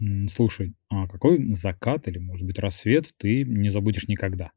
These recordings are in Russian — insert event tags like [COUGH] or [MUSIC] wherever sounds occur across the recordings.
Слушай, а какой закат или, может быть, рассвет ты не забудешь никогда?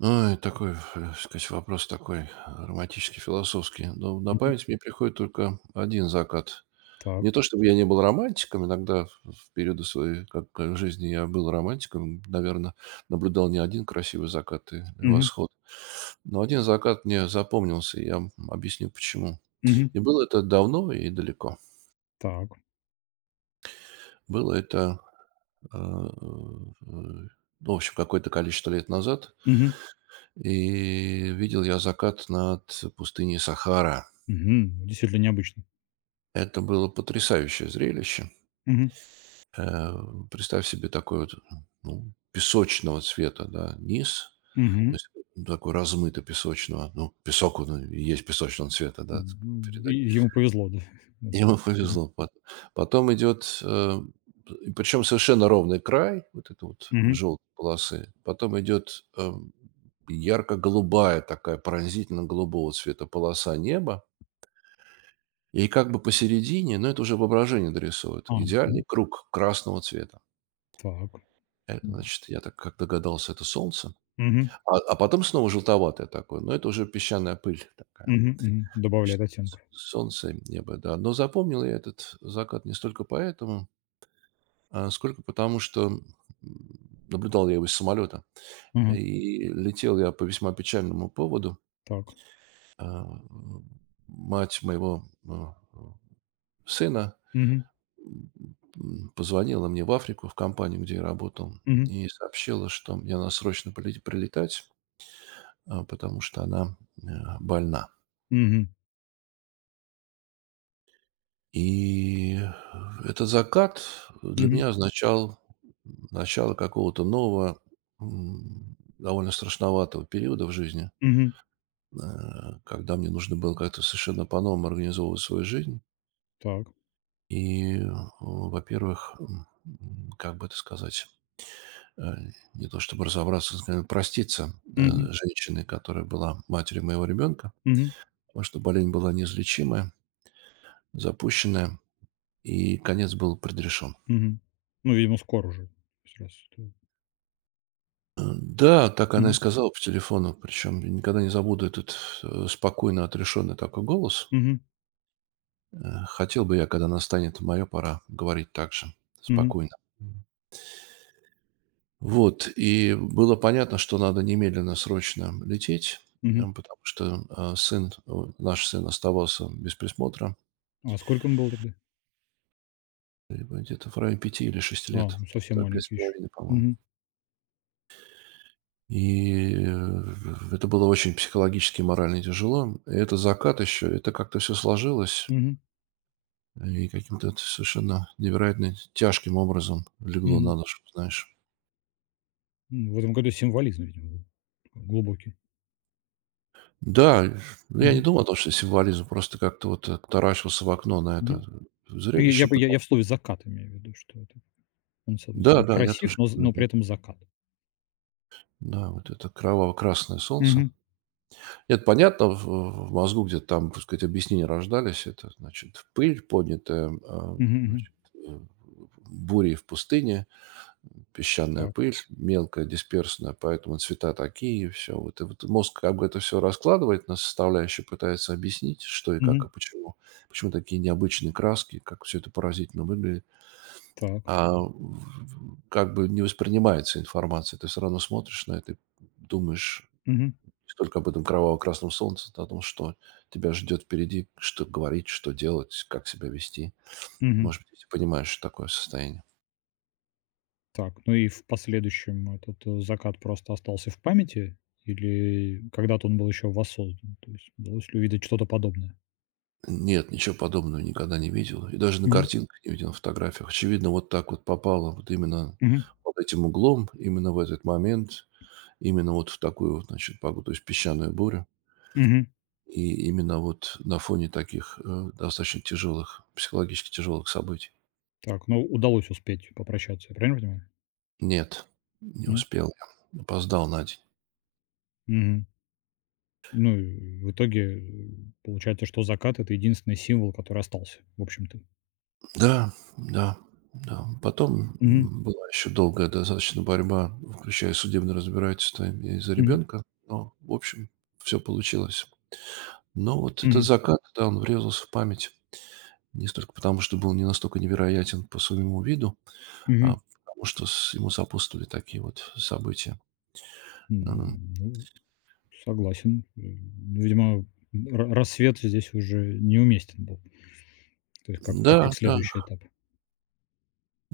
Ой, такой, сказать, вопрос такой романтический, философский. Но на Мгм. память мне приходит только один закат. Так. Не то чтобы я не был романтиком, иногда в периоды своей как, жизни я был романтиком, наверное, наблюдал не один красивый закат и Мгм. восход. Но один закат мне запомнился, и я объясню почему. Мгм. И было это давно и далеко. Так. Было это, ну, в общем, какое-то количество лет назад. Мгм. И видел я закат над пустыней Сахара. Мгм. Действительно необычно. Это было потрясающее зрелище. Мгм. Э, Представь себе такой вот, ну, песочного цвета, да, низ, то Мгм. есть ну, такой размыто-песочного. Ну, песок, он и есть песочного цвета, да, И передать. ему повезло, да? [LAUGHS] [LAUGHS] Вот. Ему Мгм. повезло. Потом идет, причем совершенно ровный край, вот это вот Мгм. желтой полосы. Потом идет ярко-голубая такая, пронзительно-голубого цвета полоса неба. И как бы посередине, но это уже воображение дорисует, А, идеальный мгм. круг красного цвета. Так. Это М. значит, я так как догадался, это солнце. Мгм. А потом снова желтоватое такое, но это уже песчаная пыль такая. Мгм. Мгм. Добавляет Значит, оттенков. солнце, небо, да. Но запомнил я этот закат не столько поэтому, а сколько потому, что наблюдал я его из самолета. Ага. И летел я по весьма печальному поводу. Так. А, м, Мать моего сына Мгм. Позвонила мне в Африку, в компанию, где я работал, Мгм. и сообщила, что мне надо срочно прилетать, потому что она э, больна. Мгм. И этот закат для Мгм. меня означал начало какого-то нового, довольно страшноватого периода в жизни, Мгм. э, когда мне нужно было как-то совершенно по-новому организовывать свою жизнь. Так. И, во-первых, как бы это сказать, э, не то чтобы разобраться, скорее проститься Мгм. женщиной, которая была матерью моего ребенка, Мгм. потому что болезнь была неизлечимая, запущенная, и конец был предрешен. Мгм. Ну, видимо, скоро уже. Сейчас. Да, так она и Мгм. сказала по телефону, причем никогда не забуду этот спокойно отрешенный такой голос. Мгм. Хотел бы я, когда настанет моя пора, говорить так же, Мгм. спокойно. Вот, и было понятно, что надо немедленно, срочно лететь, Мгм. Потому что, сын, наш сын оставался без присмотра, А сколько ему было тогда? Где-то в районе пяти или шести А, лет, ну совсем где-то маленький еще. 5,5, по-моему. Мгм, И, это было очень психологически и морально тяжело. И это закат еще, это как-то все сложилось, мгм, и каким-то это совершенно невероятно тяжким образом легло мгм. на душу, знаешь. В этом году символизм, видимо, был такой глубокий. Да, ну, я не Мгм, думал о том, что символизм, просто как-то вот, таращился в окно на мгм. это Ну, я зрелище, бы я пыта я в слове "закат" имею в виду, что это он, с одной да, стороны, да, я красив, тоже но з но при люблю. этом закат. Да, вот это кроваво-красное солнце. Мгм, Это понятно, в мозгу где-то там, так сказать, объяснения рождались. Это, значит, пыль, поднятая, мгм, мгм. значит, э, бурей в пустыне, песчаная Так, пыль, мелкая, дисперсная, поэтому цвета такие, и все. Вот и вот мозг как бы это все раскладывает на составляющие, пытается объяснить, что и как, мгм, и почему. Почему такие необычные краски, как все это поразительно выглядит. так, А, в Как бы не воспринимается информация. Ты все равно смотришь на это и думаешь мгм, не столько об этом кроваво-красном солнце, а о том, что тебя ждет впереди, что говорить, что делать, как себя вести. мгм. Может быть, если понимаешь такое состояние. Так, ну и в последующем этот, закат просто остался в памяти или когда-то он был еще воссоздан? То есть удалось ли увидеть что-то подобное? Нет, ничего подобного никогда не видел. И даже на Мгм, картинках не видел, на фотографиях. Очевидно, вот так вот попало, вот именно мгм, под этим углом, именно в этот момент, именно вот в такую, значит, погоду, то есть песчаную бурю. мгм. И именно вот на фоне таких, достаточно тяжелых, психологически тяжелых событий. Так, ну удалось успеть попрощаться, я правильно понимаю? Нет, не Нет? успел я. Опоздал на день. Мгм. Ну и в итоге, получается, что закат- это единственный символ, который остался, в общем-то. Да, да, да. Потом, Мгм, была еще долгая достаточно борьба, включая судебное разбирательство из-за мгм, ребенка. Но, в общем, все получилось. Но вот этот мгм, закат, да, он врезался в память не столько потому, что был не настолько невероятен по своему виду, мгм. а потому что с ему сопутствовали такие вот события. М, Ну, согласен. Ну, видимо, ра рассвет здесь уже неуместен был. То есть как да, как как да. следующий этап.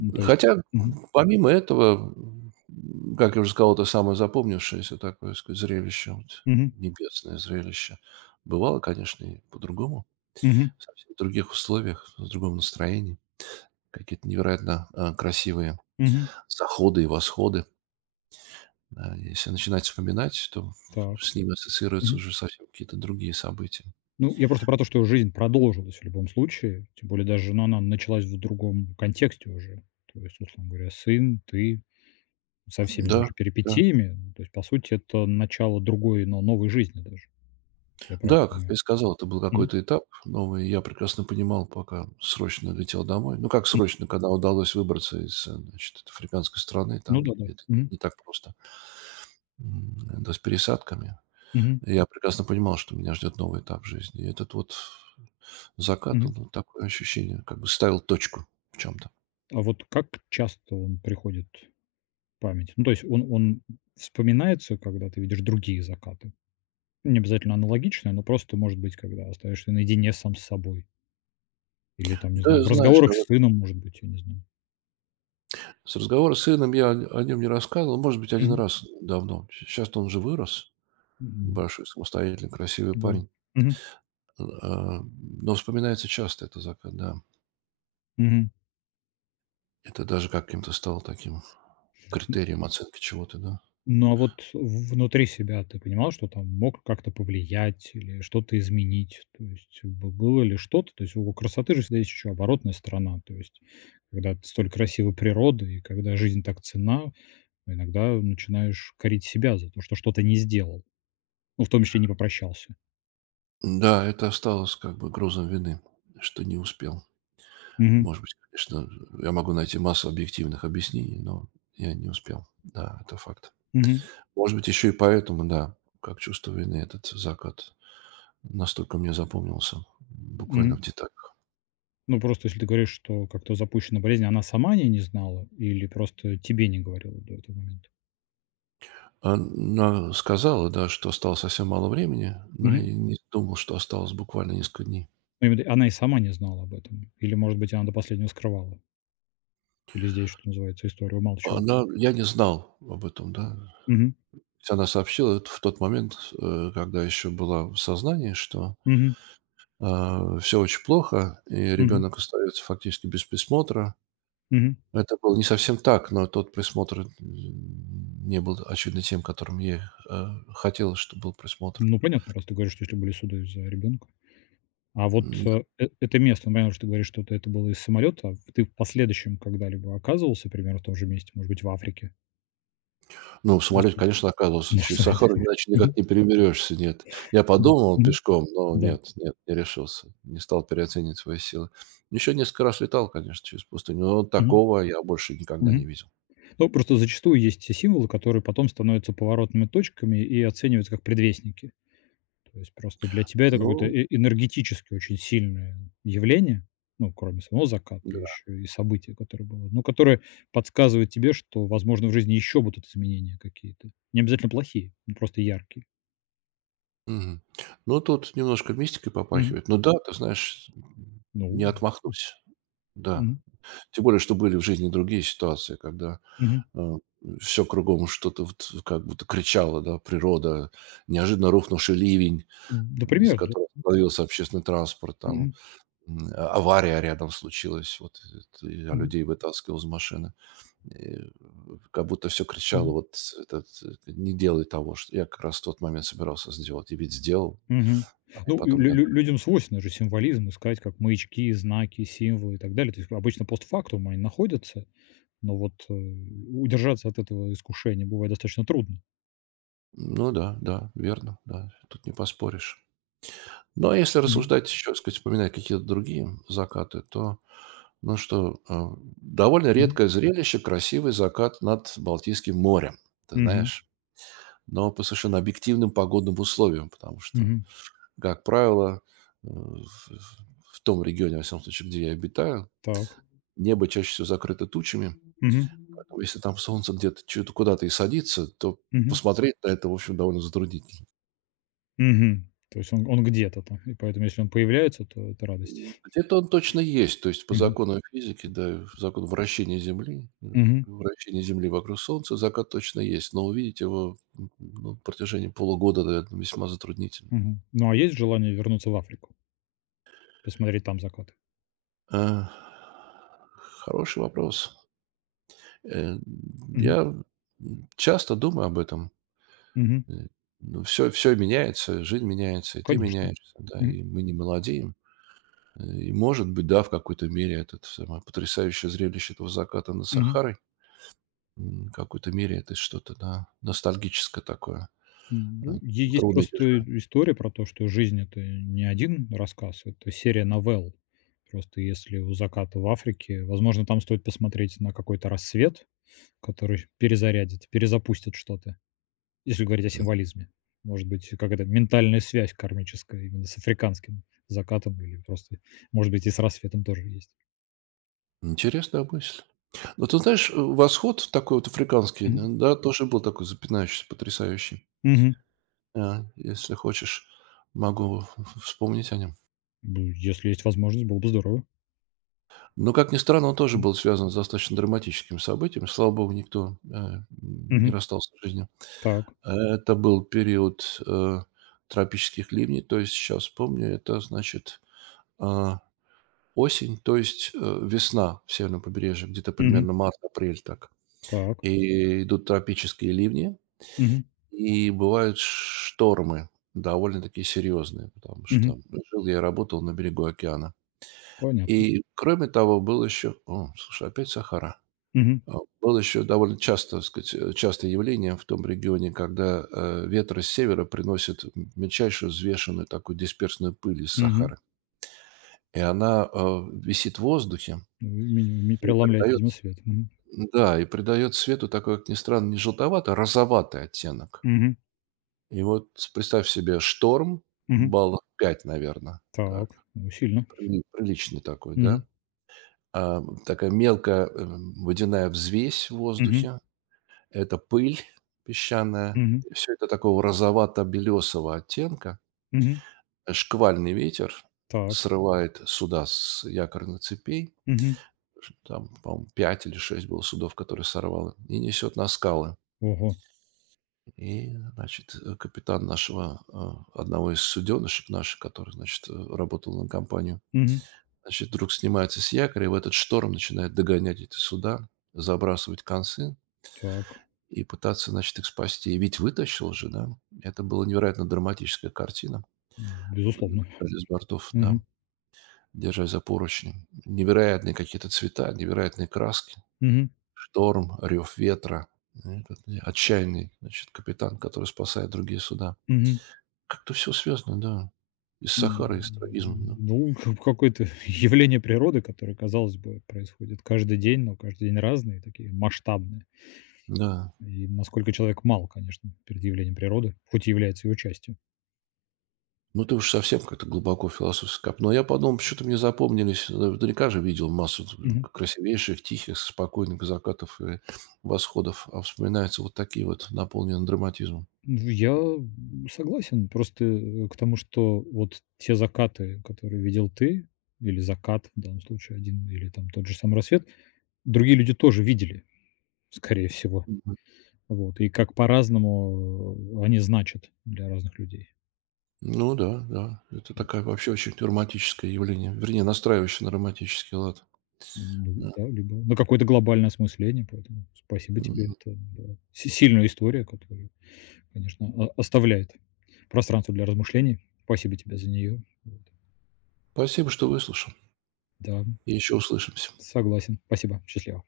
Ну, то есть Хотя, мгм, помимо этого, как я уже сказал, это самое запомнившееся такое, так сказать, зрелище, вот, мгм, небесное зрелище. Бывало, конечно, и по-другому, мгм, совсем в других условиях, в другом настроении. Какие-то невероятно красивые мгм. заходы и восходы. Да, если начинать вспоминать, то Так. с ними ассоциируются Мгм. уже совсем какие-то другие события. Ну, я просто про то, что жизнь продолжилась в любом случае, тем более даже, ну, она началась в другом контексте уже. То есть, условно говоря, сын, ты. Со всеми Да, даже да. перипетиями. Ну, то есть, по сути, это начало другой, но новой жизни даже, если я правильно Да, как понимаю. я и сказал, это был Мгм. какой-то этап новый. Я прекрасно понимал, пока срочно летел домой. Ну, как М. срочно, когда удалось выбраться из, значит, африканской страны, Ну там да-да. это Мгм. не так просто, м, да, с пересадками. Мгм. Я прекрасно понимал, что меня ждет новый этап жизни. И этот вот закат, Мгм. он вот такое ощущение, как бы ставил точку в чем-то. А вот как часто он приходит в память? Ну, то есть он вспоминается, когда ты видишь другие закаты? Не обязательно аналогичные, но просто, может быть, когда остаешься наедине сам с собой или там, не знаю, Да, в знаешь, разговорах да, с вот сыном, может быть, я не знаю. с разговора с сыном я о нем не рассказывал, может быть, один Мгм. раз давно. Сейчас он уже вырос, Мгм. большой, самостоятельный, красивый Да. парень. Мгм. А, но вспоминается часто этот закат, да. Мгм. Это даже каким-то стало таким критерием оценки чего-то, да. Ну, а вот внутри себя ты понимал, что там мог как-то повлиять или что-то изменить? То есть бы было ли что-то? То есть у красоты же всегда есть еще оборотная сторона. То есть когда ты столь красива природа и когда жизнь так ценна, иногда начинаешь корить себя за то, что что-то не сделал. Ну, в том числе не попрощался. Да, это осталось как бы грузом вины, что не успел. Мгм. Может быть, конечно, я могу найти массу объективных объяснений, но я не успел. Да, это факт. Мгм. Может быть, еще и поэтому, да, как чувство вины, этот закат настолько мне запомнился, буквально Мгм. в деталях. Ну, просто если ты говоришь, что как-то запущена болезнь, она сама о не знала или просто тебе не говорила до этого момента? Она сказала, да, что осталось совсем мало времени, но я не думал, что осталось буквально несколько дней. Ну, именно она и сама не знала об этом. Или, может быть, она до последнего скрывала. Или здесь, что называется, история умалчивает. Она Я не знал об этом, да. Мгм. То есть она сообщила это в тот момент, когда еще была в сознании, что Мгм. все очень плохо, и Мгм. ребенок остается фактически без присмотра. Мгм. Это было не совсем так, но тот присмотр, не был, очевидно, тем, которым ей, э, хотелось, чтобы был присмотр. Ну, понятно, раз ты говоришь, что если были суды из-за ребенка. А вот, М, это место, ну, понятно, что ты говоришь, что это было из самолета. А ты в последующем когда-либо оказывался примерно в том же месте, может быть, в Африке? Ну, в самолете, Если конечно, [LAUGHS] оказывался. ну, Через что это? Сахару иначе никак Мгм. не переберешься, нет. Я Да. подумал Мгм. пешком, но Да. нет, нет, не решился. Не стал переоценивать свои силы. Еще несколько раз летал, конечно, через пустыню, но Мгм. такого я больше никогда не Мгм. видел. Ну, просто зачастую есть те символы, которые потом становятся поворотными точками и оцениваются как предвестники. То есть просто для тебя это какое-то Ну энергетически очень сильное явление, ну, кроме самого заката, да. еще и событие, которое было, ну, которое подсказывает тебе, что, возможно, в жизни еще будут изменения какие-то. Не обязательно плохие, ну, просто яркие. Мгм. Ну, тут немножко мистикой Мгм. попахивает. Ну да, ты знаешь, Ну, не м, отмахнусь. Да. мгм, Тем более, что были в жизни другие ситуации, когда мгм. все кругом что-то вот как будто кричало, да, природа, неожиданно рухнувший ливень, из-за Например, да. которого остановился общественный транспорт, там, Мгм, а авария рядом случилась, вот, т я мгм, людей вытаскивал из машины. И э, как будто все кричало, мгм, вот этот, не делай того, что я как раз в тот момент собирался сделать, и ведь сделал, мгм. и Ну, и потом лю не лю отдали. людям свойственно же символизм искать, как маячки, знаки, символы и так далее. То есть обычно постфактум они находятся. Но вот, удержаться от этого искушения бывает достаточно трудно. Ну да, да, верно, да, тут не поспоришь. Ну, а если Мгм. рассуждать еще, так сказать, вспоминать какие-то другие закаты, то, ну что, довольно Мгм. редкое зрелище — красивый закат над Балтийским морем. Ты Мгм. знаешь? Но по совершенно объективным погодным условиям, потому что, Мгм. как правило, э, в в том регионе, во всяком случае, где я обитаю, Так. небо чаще всего закрыто тучами. Мгм. Поэтому если там солнце где-то чё-то куда-то и садится, то Мгм. посмотреть на это, в общем, довольно затруднительно. Мгм. То есть он где-то там, и поэтому, если он появляется, то это радость. [LAUGHS] Где-то он точно есть. То есть по Мгм. закону физики, да, закон вращения Земли, Мгм. вращение Земли вокруг Солнца, закат точно есть. Но увидеть его, ну, на протяжении полугода, наверное, весьма затруднительно. Мгм. Ну, а есть желание вернуться в Африку, посмотреть там закаты? А, Хороший вопрос. Э, Мгм. я часто думаю об этом. Мгм. Э, ну, всё меняется, жизнь меняется, и ты Конечно. меняешься, да, Мгм. и мы не молодеем. И, может быть, да, в какой-то мере этот самое потрясающее зрелище этого заката над Мгм. Сахарой, в какой-то мере это что-то, да, ностальгическое такое. Э, Ну, е есть Трудно просто держа история про то, что жизнь- это не один рассказ, это серия новелл. Просто если "У заката в Африке", возможно, там стоит посмотреть на какой-то рассвет, который перезарядит, перезапустит что-то, если говорить о М, символизме. Может быть, какая-то ментальная связь кармическая именно с африканским закатом или просто, может быть, и с рассветом тоже есть. интересная мысль. Но ты знаешь, восход такой вот африканский, Мгм. н да, тоже был такой запинающийся, потрясающий. Мгм. Да, если хочешь, могу вспомнить о нем. Б если есть возможность, было бы здорово. Но, как ни странно, он тоже был связан с достаточно драматическими событиями. Слава богу, никто, не Мгм. расстался с жизнью. Так. Это был период, тропических ливней. То есть, сейчас помню, это значит, а, осень, то есть, весна в северном побережье, где-то Мгм. примерно март-апрель так. Так. И идут тропические ливни, Мгм. и бывают штормы довольно-таки серьезные, потому Мгм. что жил я и работал на берегу океана. Понятно. И кроме того, был еще слушай, опять Сахара. Мгм. А, Было еще довольно часто, так сказать, частое явление в том регионе, когда, ветры с севера приносят мельчайшую взвешенную такую дисперсную пыль из Мгм. Сахары. И она, висит в воздухе Вы меня ме и преломляет, придает видимо, свет. Мгм. да, и придает свету такой, как ни странно, не желтоватый, а розоватый оттенок. Мгм. И вот представь себе шторм, Мгм. баллов 5, наверное, так, Так, ну, сильно. приличный такой, Мгм. да. Такая мелкая, водяная взвесь в Мгм. воздухе. Это пыль [LAUGHS] песчаная, Мгм. все это такого розовато-белесого оттенка. Мгм. Шквальный ветер Так. срывает суда с якорных цепей. Мгм. Там, по-моему, 5 или 6 было судов, которые сорвало, и несет на скалы. Ого. И, значит, капитан нашего, одного из суденышек наших, который, значит, работал на компанию, Мгм. значит, вдруг снимается с якоря и в этот шторм начинает догонять эти суда, забрасывать концы Так. и пытаться, значит, их спасти. И ведь вытащил же, да? Это была невероятно драматическая картина. Мы Безусловно. наблюдали с бортов, да, Мгм. держась за поручни. Невероятные какие-то цвета, невероятные краски. Мгм. Шторм, рев ветра. Отчаянный, значит, капитан, который спасает другие суда. Мгм. Как-то все связано, да. Из Д Сахары, из трагизма, да. ну, как какое-то [LAUGHS] явление природы, которое, казалось бы, происходит каждый день, но каждый день разные, такие масштабные. Да. И насколько человек мал, конечно, перед явлением природы, хоть и является его частью. Ну, ты уж совсем как-то глубоко философски копнул. Я подумал, почему-то мне запомнились, наверняка же видел массу красивейших, тихих, спокойных закатов и восходов, а вспоминаются вот такие вот, наполненные драматизмом. Ну, я, согласен. Просто, к тому, что вот те закаты, которые видел ты, или закат, в данном случае один, или там тот же самый рассвет, другие люди тоже видели, скорее всего. Мгм. Вот. И как по-разному, они значат для разных людей. Ну да, да, это То такая есть, вообще очень драматическое явление, вернее, настраивающее на драматический лад. ну Да. да, либо на какое-то глобальное осмысление, поэтому спасибо тебе. Мгм. Это, да, си сильная история, которая, конечно, оставляет пространство для размышлений. Спасибо тебе за нее. Вот. Спасибо, что выслушал, Да, и еще услышимся. согласен. Спасибо. Счастливо.